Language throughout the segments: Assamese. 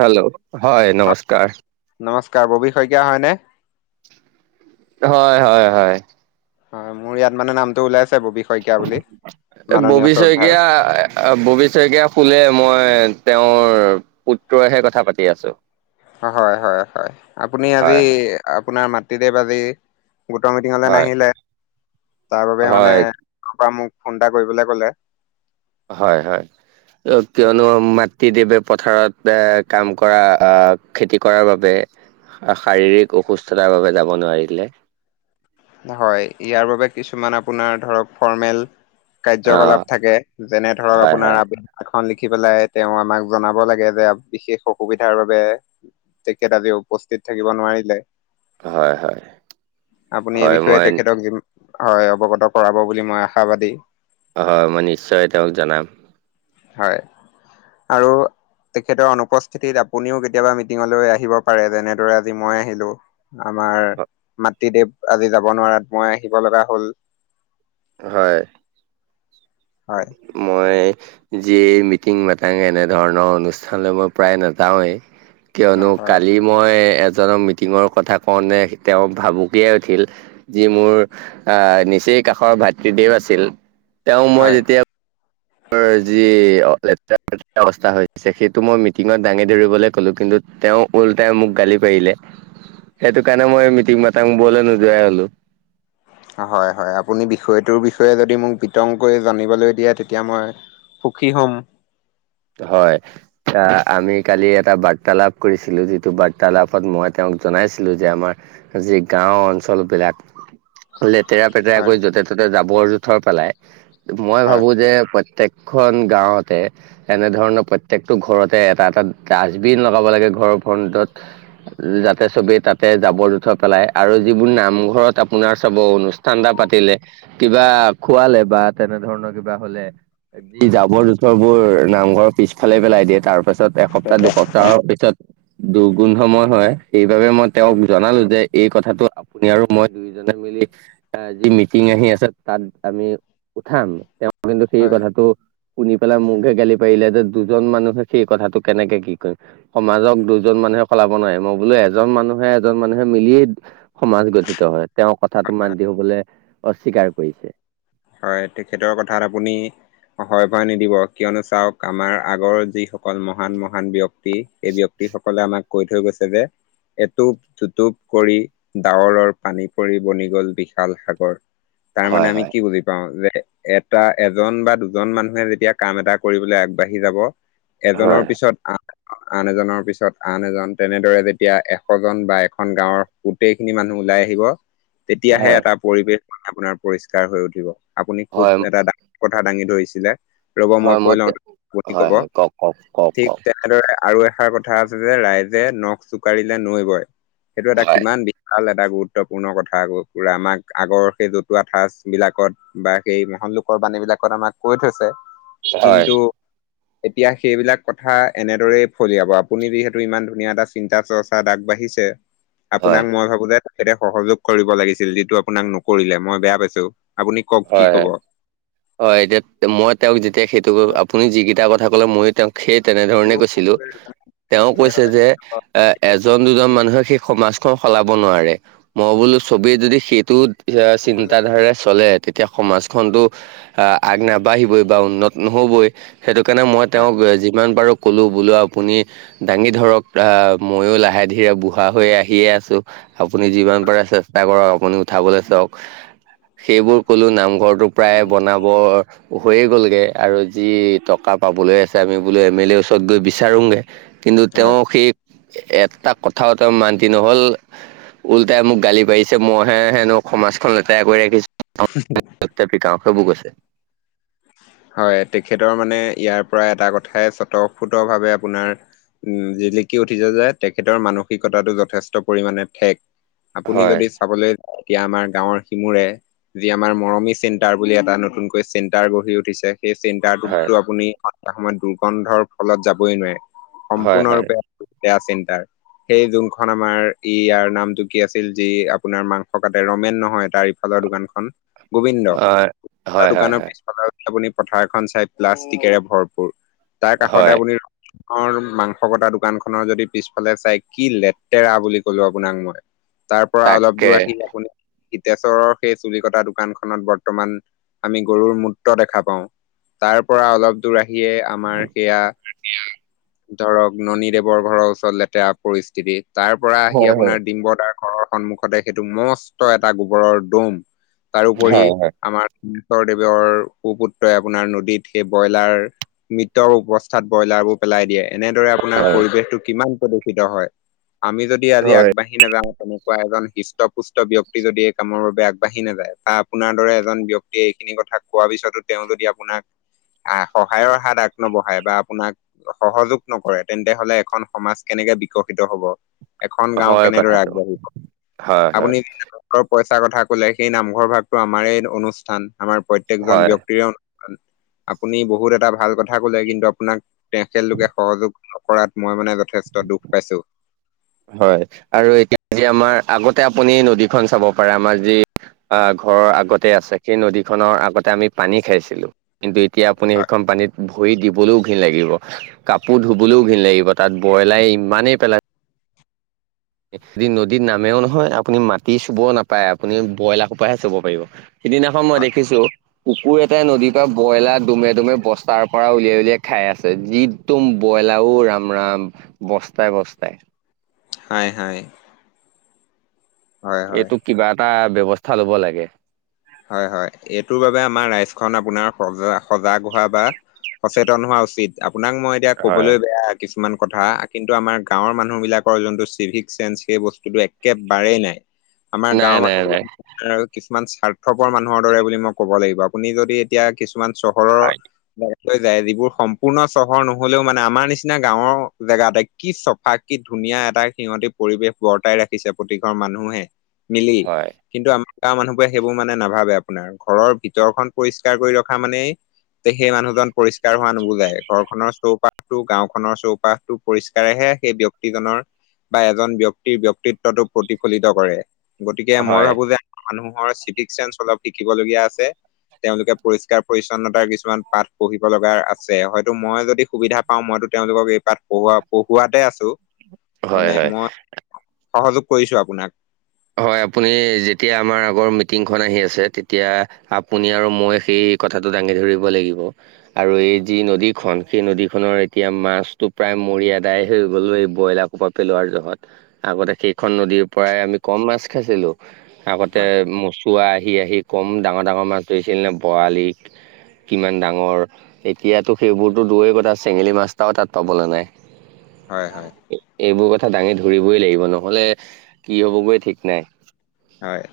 হেল্ল' হয় নমস্কাৰ। নমস্কাৰ ববি শইকীয়া হয়নে? হয় -হয়- হয়। হয় মোৰ ইয়াত মানে নামটো ওলাইছে ববি শইকীয়া বুলি। এই মাননীয় ববি শ্ৰদ্ধাৰ। শইকীয়া ববি শইকীয়া শুলে, মই তেওঁৰ পুত্ৰইহে কথা পাতি আছোঁ। হয়, হয়, হয়, আপুনি আজি হয় আপোনাৰ মাতৃদেৱ আজি গোটৰ মিটিঙলৈ হয় নাহিলে। তাৰ বাবে মানে হয় তোৰ পৰা মোক ফোন এটা কৰিবলে ক'লে। হয়, হয়। কিয়নো মাতৃদেৱে পথাৰত এ, কাম কৰা আহ, খেতি কৰাৰ বাবে শাৰীৰিক অসুস্থতাৰ বাবে যাব নোৱাৰিলে। হয় ইয়াৰ বাবে কিছুমান আপোনাৰ ধৰক ফৰ্মেল অ কাৰ্যকলাপ থাকে যেনে ধৰক হয় আপোনাৰ হয় আৱে এখন লিখি পেলাই তেওঁ আমাক জনাব লাগে যে বিশেষ অসুবিধাৰ বাবে তেখেত আজি উপস্থিত থাকিব নোৱাৰিলে। হয়, হয়। আপুনি এই হয় বিষয়ে মই তেখেতক যি হয় অৱগত কৰাব বুলি মই আশাবাদী। হয় মই নিশ্চয় তেওঁক জনাম। হয় আৰু তেখেতৰ অনুপস্থিতিত আপুনিও কেতিয়াবা মিটিঙলৈ আহিব পাৰে, যেনেদৰে আজি মই আহিলোঁ। আমাৰ মাতৃদেৱ আজি যাব নোৱাৰাত মই আহিব লগা হ'ল। হয় হয় মই যিয়ে মিটিং মাটাং এনেধৰণৰ অনুষ্ঠানলৈ মই প্ৰায় নাযাওঁৱে। কিয়নো হয় কালি মই এজনক মিটিঙৰ কথা কওঁতে তেওঁ ভাবুকিয়াই উঠিল। যি মোৰ আহ, নিচেই কাষৰ ভাতৃদেৱ আছিল, তেওঁ মই হয় যেতিয়া যি লেতেৰা অৱস্থা হৈছে সেইটো মই মিটিঙত দাঙি ধৰিবলৈ ক'লো কিন্তু তেওঁ ওল্টাই মোক গালি পাৰিলে, সেইটো কাৰণে মই মিটিং মাটাংবোৰলৈ নোযোৱাই হ'লো। হয়, হয় আপুনি বিষয়টোৰ বিষয়ে যদি মোক বিতংকৈ জানিবলৈ দিয়ে তেতিয়া মই সুখী হম। হয়। আহ, আমি কালি এটা বাৰ্তালাপ কৰিছিলো যিটো বাৰ্তালাপত মই তেওঁক জনাইছিলো যে আমাৰ যি গাও অঞ্চল বিলাক লেতেৰা পেতেৰা হয় কৰি য'তে ত'তে জাবৰ জোথৰ পেলাই, মই হয় ভাবো যে প্ৰত্যেক খন গাঁৱতে এনেধৰণৰ প্ৰত্যেকটো ঘৰতে এটা এটা ডাষ্টবিন লগাব লাগে ঘৰৰ ফ্ৰণ্টত। যাতে চবেই তাতে জাবৰ জোথৰ পেলাই আৰু যিবোৰ নামঘৰত আপোনাৰ চব অনুষ্ঠান ঠাণ্ডা পাতিলে, কিবা খোৱালে বা তেনে ধৰণৰ কিবা হলে। যি জাবৰ জোথৰবোৰ নামঘৰৰ পিছফালে পেলাই দিয়ে তাৰ পাছত এসপ্তাহ দুসপ্তাহৰ পিছত দুৰ্গোন্ধময় হয় সেইবাবে মই হয় তেওঁক জনালো যে এই কথাটো আপুনি আৰু মই দুইজনে মিলি যি মিটিং আহি আছে তাত উঠাম। কিন্তু সেই হয় কথাটো শুনি পেলাই মোক হে গালি পাৰিলে যে দুজন মানুহে সেই কথাটো কেনেকে কি কৰিম সমাজক দুজন মানুহে সলাব নোৱাৰে মই বোলো এজন মানুহে এজন মানুহে মিলিয়েই সমাজ গঠিত হয়, তেওঁৰ কথাটো মান্ত হবলৈ অস্বীকাৰ কৰিছে। হয়, তেখেতৰ কথাত আপুনি হয় ভয় নিদিব কিয়নো চাওক আমাৰ আগৰ যিসকল মহান মহান ব্যক্তি এই ব্যক্তি সকলে আমাক কৈ থৈ গৈছে যে, এটোপ দুটোপ কৰি ডাৱৰৰ পানী পৰি বনি গল বিশাল সাগৰ তাৰ হয় মানে আমি হয় কি বুজি পাওঁ যে এটা এজন বা দুজন মানুহে যেতিয়া কাম এটা কৰিবলৈ আগবাঢ়ি যাব। এজনৰ হয় পিছত আহ, আন এজনৰ পিছত আন এজন তেনেদৰে যেতিয়া এশ জন বা এখন গাঁৱৰ গোটেই খিনি মানুহ ওলাই আহিব। তেতিয়াহে হয় এটা পৰিবেশ আপোনাৰ পৰিষ্কাৰ হৈ উঠিব, আপুনি হয় খুব এটা কথা দাঙি ধৰিছিলে ৰব মই হয় কৈ লওঁ হয় আপুনি কব হয় কওক কওক কওক ঠিক কওক তে এনেদৰে আৰু এষাৰ কথা আছে যে ৰাইজে নখ জোকাৰিলে নৈ বয়। সেইটো এটা হয় কিমান ভাল এটা গুৰুত্বপূৰ্ণ কথা পুৰা আমাক আগৰ সেই জতুৱা ঠাঁচ। বিলাকত বা সেই মহৎ লোকৰ বাণী বিলাকত আমাক কৈ থৈছে হয় কিন্তু এতিয়া সেইবিলাক কথা এনেদৰেই ফলিয়াব আপুনি যিহেতু ইমান ধুনীয়া এটা চিন্তা চৰ্চ তাত আগবাঢ়িছে, আপোনাক হয় মই ভাবো যে তেখেতে সহযোগ কৰিব লাগিছিল যিটো আপোনাক নকৰিলে মই বেয়া পাইছো। আপুনি কওক কি হয় হয় কব। হয় এতিয়া মই তেওঁক যেতিয়া সেইটো কৰো আপুনি যিকেইটা কথা কলে মইয়ো তেওঁক সেই তেনেধৰণে কৈছিলো তেওঁ কৈছে যে এ এজন দুজন মানুহে সেই সমাজখন সলাব নোৱাৰে। মই বোলো ছবি যদি সেইটো চিন্তাধাৰাৰে চলে, তেতিয়া সমাজখনতো আগ নাবাঢ়িবই বা উন্নত নহ'বই। সেইটো কাৰণে মই হয় তেওঁক যিমান পাৰো ক'লো বোলো আপুনি দাঙি ধৰক আহ মইও লাহে ধীৰে বুঢ়া হৈ আহিয়ে আছো। আপুনি যিমান পাৰে চেষ্টা কৰক আপুনি উঠাবলৈ চাওক সেইবোৰ। ক'লো নামঘৰটো প্ৰায় বনাব। হৈয়ে গ'লগে আৰু যি টকা পাবলৈ আছে আমি বোলো এম এল এৰ ওচৰত গৈ বিচাৰোগে কিন্তু হয় তেওঁ সেই এটা কথাও তেওঁ মান্তি নহল। উলটাই মোক গালি পাৰিছে, মইহে হেনো সমাজখন লেতেৰা কৰি ৰাখিছো। [unintelligible] প্ৰতাপ কাও সেইবোৰ কৈছে। হয় তেখেতৰ মানে, ইয়াৰ পৰা এটা কথাই স্বতঃফুতভাৱে আপোনাৰ উম জিলিকি উঠিছে যায়, তেখেতৰ মানসিকতাটো যথেষ্ট পৰিমাণে ঠেক। আপুনি হয় যদি চাবলৈ এতিয়া আমাৰ গাঁৱৰ সিমুৰে, যি আমাৰ মৰমি চেণ্টাৰ বুলি এটা নতুনকৈ চেণ্টাৰ গঢ়ি উঠিছে। সেই হয় চেণ্টাৰটোতো আপুনি সময়ত দুৰ্গন্ধৰ ফলত যাবই নোৱাৰে, হয় হয় সম্পূৰ্ণৰূপে বেয়া চিন্তাৰ সেই যোনখন আমাৰ ই ইয়াৰ নামটো কি আছিল, যি আপোনাৰ মাংস কাট ৰমেন নহয় তাৰ ফালৰ দোকান খন, গোবিন্দ অ হয় হয় দোকানৰ হয় পিছ আপুনি পথাৰ এখন চাই প্লাষ্টিকেৰে ভৰপূুৰ, তাৰ কাষতে হয় আপুনি ঘৰৰ মাংস কটা দোকান খনৰ যদি পিছফালে চাই কি লেতেৰা বুলি কলো আপোনাক মই। তাৰপৰা অলপ তাকে দূৰ আহি আপুনি হিতেশ্বৰৰ সেই চুলি কটা দোকানখননত বৰ্তমান, আমি গৰুৰ মুঠ দেখা পাওঁ, তাৰ পৰা অলপ দূৰ আহিয়ে আমাৰ সেয়া এয়া ধৰক ননী দেৱৰ ঘৰৰ ওচৰত লেতেৰা পৰিস্থিতি, তাৰ পৰা আহি হয় হয় আপোনাৰ ডিম্বদাৰ ঘৰৰ সন্মুখতে সেইটো মস্ত এটা গোবৰৰ দোম, তাৰোপৰি হয় আমাৰ গেশ্বৰদেৱৰ সুপুত্ৰই আপোনাৰ নদীত সেই ব্ৰইলাৰ মিটৰ অৱস্থাত ব্ৰইলাৰ বোৰ পেলাই দিয়ে এনেদৰে আপোনাৰ হয় পৰিৱেশটো কিমান প্ৰদূষিত হয়, আমি যদি আজি হয় আগবাঢ়ি নাযাওঁ, তেনেকুৱা এজন হিষ্টপুষ্ট ব্যক্তি যদি এই কামৰ বাবে আগ বাঢ়ি নাযায় ত আপোনাৰ দৰে এজন ব্যাক্তিয়ে এইখিনি কথা কোৱাৰ পিছতো তেওঁ যদি আপোনাক সহায়ৰ হাত আগনবঢ়ায় বা আপোনাক সহযোগ নকৰে তেন্তে হলে এখন সমাজ কেনেকে বিকশিত হ'ব। এখন গাওঁ হয় কেনেদৰে কথাটো আগবাঢ়িব, হয় হয় আপুনি ৰ পইচাৰ কথা কলে, সেই নামঘৰ ভাগতটো আমাৰ অনুষ্ঠান, আমাৰ প্ৰত্যেকজন হয় ব্যাক্তিৰে আপুনি বহুত এটা ভাল কথা ক'লে, কিন্তু আপোনাক তেখেতলোকে সহযোগ কৰাত, মই মানে যথেষ্ট দুখ পাইছো। হয়, আৰু এতিয়া য আমাৰ আগতে আপুনি নদীখন চাব পাৰে আমাৰ যি আহ, ঘৰৰ আগতে আছে সেই নদীখনৰ আগতে আমি পানী খাইছিলো, কিন্তু এতিয়া আপুনি সেইখন পানীত ভৰি দিবলৈও ঘিণ লাগিব, কাপোৰ ধুবলৈও ঘিণ লাগিব, তাত ব্ৰইলাৰে ইমানেই পেলাই যদি নদীত নামেও নহয়, আপুনি মাটি চুবও নাপায়, আপুনি ব্ৰইলাৰ সোপাহে চুব পাৰিব। সিদিনাখন মই হয় দেখিছো, কুকুৰ এটা নদীৰ পৰা ব্ৰইলাৰ দুমে দুমে বস্তাৰ পৰা উলিয়াই উলিয়াই খাই আছে, যিদম ব্ৰইলাৰো ৰাম ৰাম। বস্তাই বস্তাই। নাই নাই। হয় এইটোক কিবা এটা ব্যৱস্থা ল'ব লাগে। হয় হয়, এইটোৰ বাবে আমাৰ ৰাইজখন আপোনাৰ সজা সজাগ হোৱা বা সচেতন হোৱা উচিত, আপোনাক মই এতিয়া হয়। কবলৈ বেয়া কিছুমান কথা কিন্তু আমাৰ গাঁৱৰ মানুহবিলাকৰ যোনটো চিভিক চেন্স, সেই বস্তুটো একেবাৰেই নাই। [unintelligible] আমাৰ নাই, গাঁৱৰ নাই, মানুহ নাই। বিলাক, কিছুমান স্বাৰ্থপৰ মানুহৰ দৰে বুলি মই ক'ব লাগিব আপুনি যদি এতিয়া কিছুমান চহৰৰ হয়, লৈ যায় যিবোৰ সম্পূৰ্ণ চহৰ নহলেও মানে, আমাৰ নিচিনা গাঁওৰ জেগা এতে কি চ ফা কি ধুনীয়া এটা সিহঁতি পৰিৱেশ বৰ্তাই ৰাখিছে প্ৰতি ঘৰ মানুহে মিলি হয়, কিন্তু, আমাৰ গাঁৱৰ মানুহবোৰে সেই বোৰ মানে নাভাবে আপোনাৰ ঘৰৰ ভিতৰখন পৰিষ্কাৰ কৰি ৰখা মানে তে সেই মানুহজন পৰিষ্কাৰ হোৱা নুবুজায়, ঘৰখনৰ চৌপাশো গাওখনৰ চৌপাশ টো পৰিষ্কাৰেহে সেই ব্যক্তিজনৰ বা এজন ব্যক্তিৰ ব্যক্তিটো প্ৰতিফলিত কৰে। গতিকে মই হয়। ভাবো যে, আমাৰ মানুহৰ চিভিক চেন্স অলপ শিকিবলগীয়া আছে। তেওঁলোকে পৰিষ্কাৰ পৰিচ্ছন্নতাৰ কিছুমান পাঠ পঢ়িব লগা আছে, হয়তো মই যদি সুবিধা পাওঁ মইতো তেওঁলোকক এই তাত পঢ়োৱা পঢ়োৱাতে আছো হয়, মানে হয়, মই সহযোগ কৰিছো আপোনাক। হয়, আপুনি যেতিয়া আমাৰ আগৰ মিটিংখন আহি আছে তেতিয়া আপুনি আৰু মই সেই কথাটো দাঙি ধৰিব লাগিব। আৰু এই যি নদীখনন সেই নদীখনৰ এতিয়া মাছটো প্ৰায় মৰি আদায় হৈ গ'ল এই ব্ৰইলাৰ সোপা পেলোৱাৰ জহত, আগতে সেইখন নদীৰ পৰাই আমি কম মাছ খাইছিলোঁ, আগতে হয় ম চুৱা আহি আহি কম ডাঙৰ ডাঙৰ মাছ ধৰিছিল নে বৰালি কিমান ডাঙৰ এতিয়াতো সেইবোৰতো দূৰেই কথা চেঙেলী মাছ এটাও তাত পাবলৈ নাই। হয় হয়। এইবোৰ কথা দাঙি ধৰিবই লাগিব ন'হলে, কি হ'ব গৈ ঠিক নাই। হয়।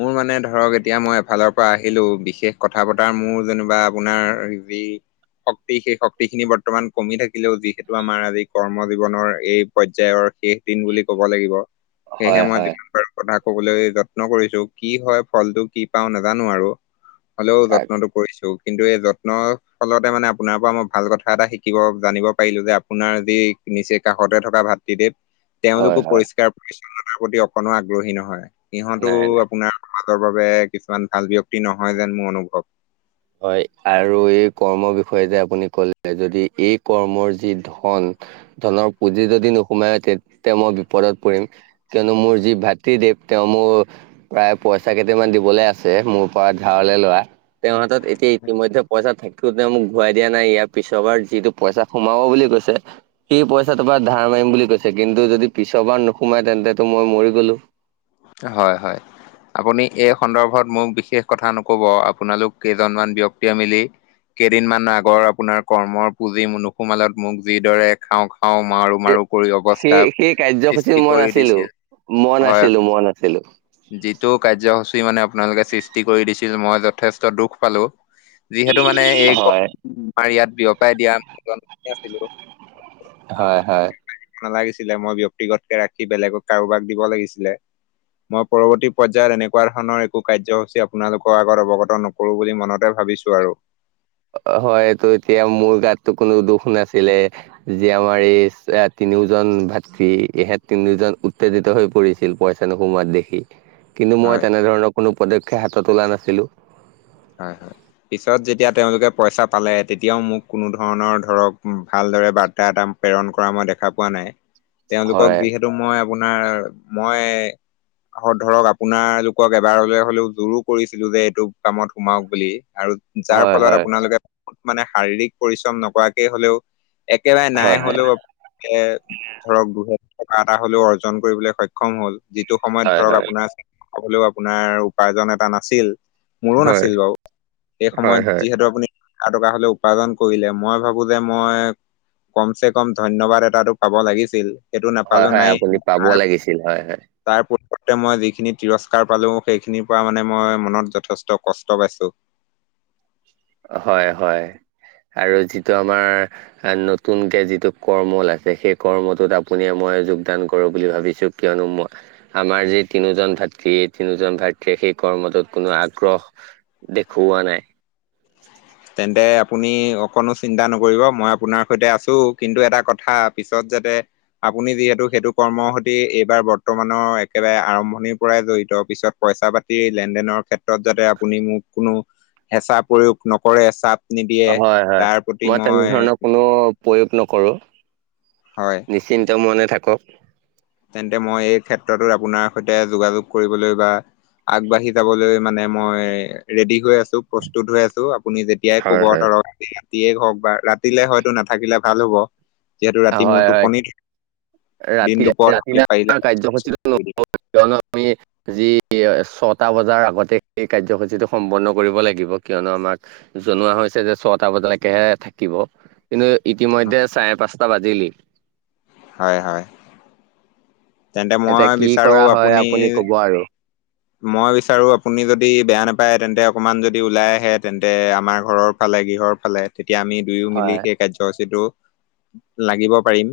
মোৰ মানে ধৰক এতিয়া মই এফালৰ পৰা আহিলো বিশেষ কথা পতাৰ মোৰ যেনিবা আপোনাৰ [unintelligible] শক্তি সেই শক্তি খিনি বৰ্তমান কমি থাকিলেও যিহেতু, আমাৰ আজি কৰ্ম জীৱনৰ এই পৰ্যায়ৰ শেষ দিন বুলি ক'ব লাগিব সেয়েহে, হয় মই হয়। যিমান পাৰো কথা কবলৈ যত্ন কৰিছো কি হয়, ফলটো কি পাওঁ নাজানো আৰু। হ'লেও তাক- যত্নটো কৰিছো কিন্তু এই য্ যত্নৰ ফলতে মানে আপোনাৰ পৰা মই ভাল কথা এটা শিকিব জানিব পাৰিলো যে, আপোনাৰ যি নিছে কাষতে থকা ভাতৃদেৱ। হয় তেওঁলোকো হয় পৰিষ্কাৰ পৰিচ্ছন্নতাৰ প্ৰতি অকনো আগ্ৰহী নহয়, সিহঁতো নাই নাই। আপোনাৰ সমাজৰ বাবে কিছুমান ভাল ব্য্য়ক্তি নহয় যেন মোৰ অনুভৱ। হয় আৰু এই কৰ্মৰ বিষয়ে যে, আপুনি ক'লে যদি এই কৰ্মৰ যি ধন ধনৰ পুঁজি যদি নোসোমায় তেতিয়া মই বিপদত পৰিম। কিয়নো মোৰ যি ভাতৃদেৱ তেওঁ মোৰ প্ৰায় পইচা কেইটামান দিবলে আছে মোৰ পৰা ধাৰলৈ লোৱা তেও হাতত এতিয়া ইতিমধ্যে পইচা থাকো তে মোক ঘূৰাই দিয়া নাই ইয়াৰ পিছৰ বাৰ যিটো পইচা সোমাব বুলি কৈছে। সি পইচাটোৰ পৰা ধাৰ মাৰিম বুলি কৈছে কিন্তু যদি পিছৰবাৰ নোসোমাই তেন্তেটো মই মৰি গ'লো। হয়, হয়। আপুনি এই সন্দৰ্ভত মোক বিশেষ কথা নকব আপোনালোক কেইজনমান ব্য্ক্তিয়ে মিলি কেইদিনমানৰ আগৰ আপোনাৰ কৰ্মৰ পুঁজি নুসুমালত মোক যিদৰে খাওঁ খাওঁ মাৰো এ- মাৰু কৰি সেই অৱস্থা সেই কাৰ্যসূচীত সৃষ্টি মই কৰি নাছিলো দিছিল। মই হয় নাছিলোঁ মই নাছিলোঁ। যিটো কাৰ্যসূচী মানে আপোনালোকে সৃষ্টি কৰি দিছিল মই যথেষ্ট দুখ পালো। যিহেতু মানে এই [unintelligible] হয় আমাৰ ইয়াত বিয়পাই দিয়া মানুহ জন মইয়ে আছিলো। হয়, হয়। নালাগিছিলে। মই ব্যক্তিগতকে ৰাখি বেলেগক কাৰোবাক দিব লাগিছিলে। মই পৰৱৰ্তী পৰ্যায়ত এনেকুৱা ধৰণৰ একো কাৰ্যসূচী আপোনালোকৰ আগত অৱগত নকৰোঁ বুলি মনতে ভাবিছোঁ আৰু। হয়। এতিয়া মোৰ গাততো কোনো দুখ নাছিলে। যি আমাৰ এই তিনিওজন ভাতৃ ইহেত তিনিওজন উত্তেজিত হৈ পৰি ছিল পইছা নোসোমোৱাত দেখি কিন্তু মই হয় তেনেধৰণৰ কোনো পদক্ষেপ হাতত ওলোৱা নাছিলোঁ। হয়, হয়। পিছত যেতিয়া তেওঁলোকে পইচা পালে, তেতিয়াও মোক কোনো ধৰণৰ ধৰক ভালদৰে বাৰ্তা এটা প্ৰেৰণ কৰা মই দেখা পোৱা নাই। তেওঁলোকক হয় যিহেতু মই আপোনাৰ, মই ধৰক আপোনাৰ লোকক এবাৰলৈ হ'লেও জোৰো কৰিছিলোঁ যে এইটো কামত সোমাওক বুলি আৰু যাৰ হয় ফলত হয় আপোনালোকে মানে শাৰীৰিক পৰিশ্ৰম নকৰাকে হ'লেও একেৰাই হয় নাই হয় হ'লেও এ ধৰক, দুহেজাৰ টকা এটা হ'লেও অৰ্জন কৰিবলৈ সক্ষম হ'ল। যিটো সময়ত হয় ধৰক, হয় আপোনাৰ [unintelligible] খাবলৈও আপোনাৰ উপাৰ্জন এটা নাছিল। মোৰো নাছ হয় ছিল বাৰু এই হয় সময়ত, হয় যিহেতু আপুনি এটকা হ'লেও উপাৰ্জন কৰিলে, মই ভাবো যে মই কম চে কম ধন্যবাদ এটাটো পাব লাগিছিল। সেইটো হয় নাপালোঁ হয় নায়ে আপুনি পাব আৰ লাগিছিল হয় হয় তাৰ পট-পটটে মই যিখিনি তিৰস্কাৰ পালোঁ, সেইখিনিৰ পৰা মানে মই মনত যথেষ্ট কষ্ট পাইছোঁ। হয়। হয়। আৰু যিটো আমাৰ নতুনকে যিটো কৰ্মল আছে, সেই কৰ্মটোত আপুনিয়ে মইয়ে যোগদান কৰোঁ বুলি ভাবিছোঁ। কিয়নো মই আমাৰ যি তিনিওজন ভাতৃ, এই তিনিওজন ভাতৃয়ে সেই কৰ্মটোত কোনো আগ্ৰহ দেখুৱা নাই। [inaudible] তেন্তে আপ আপুনি অকণো চিন্তা নকৰিব, মই আপোনাৰ সৈতে আছোঁ। কিন্তু এটা কথা পিছত যাতে আপুনি যিহেতু সেইটো কৰ্মৰ সতী এইবাৰ বৰ্তমানৰ একেবাৰে আৰম্ভণিৰ পৰাই জড়িত। পিছত পইচা-পাত টি লেনদেনৰ ক্ষেত্ৰত যাতে আপুনি মোক কোনো হেঁচা প্ৰয়োগ নকৰে। চাপ নিদিয়ে, হয় হয়। তাৰ প্ৰতি মই তেনেধৰণৰ কোনো প্ৰয়োগ নকৰোঁ। হয়। নিশ্চিন্ত মনে থাকক। তেন্তে মই এই ক্ষেত্ৰতো আপোনাৰ সৈতে যোগাযোগ কৰিবলৈ বা আগবাঢ়ি যাবলৈ মানে মই ৰেডি হৈ আছোঁ। প্ৰস্তুত হৈ আছোঁ। আপুনি যেতিয়া য়াই ক'ব হয় হয়। ধৰক, ৰাতিয়ে হওক বা ৰাতিলে হয়তো নাথাকিলে ভাল হ'ব। যিহেতু ৰাতি মোৰ হয় হয় টোপনি, দিন ৰাতি দুপৰত আমি ৰাতিলে পাৰিলে আমাৰ [unintelligible] [unintelligible] কিয়নো আমি যি ছটা বজাৰ আগতে এই কাৰ্যসূচীটো সম্পন্ন কৰিব লাগিব। কিয়নো আমাক জনোৱা হৈছে যে ছটা বজালৈকেহে থাকিব। কিন্তু ইতিমধ্যে চাৰে পাঁচটা বাজিলি। হয়, হয়। তেন্তে মই এতিয়া কি বিচাৰোঁ কৰা হয় আপুনি কব আৰু [inaudible] মই বিচাৰোঁ আপুনি যদি বেয়া নাপায়, তেন্তে অকণমান যদি ওলাই আহে তেন্তে আমাৰ ঘৰৰ ফালে গৃহৰ চালে, তেতিয়া আমি দুয়ো মিলি হয় সেই কাৰ্যসূচীটো লাগিব পাৰিম।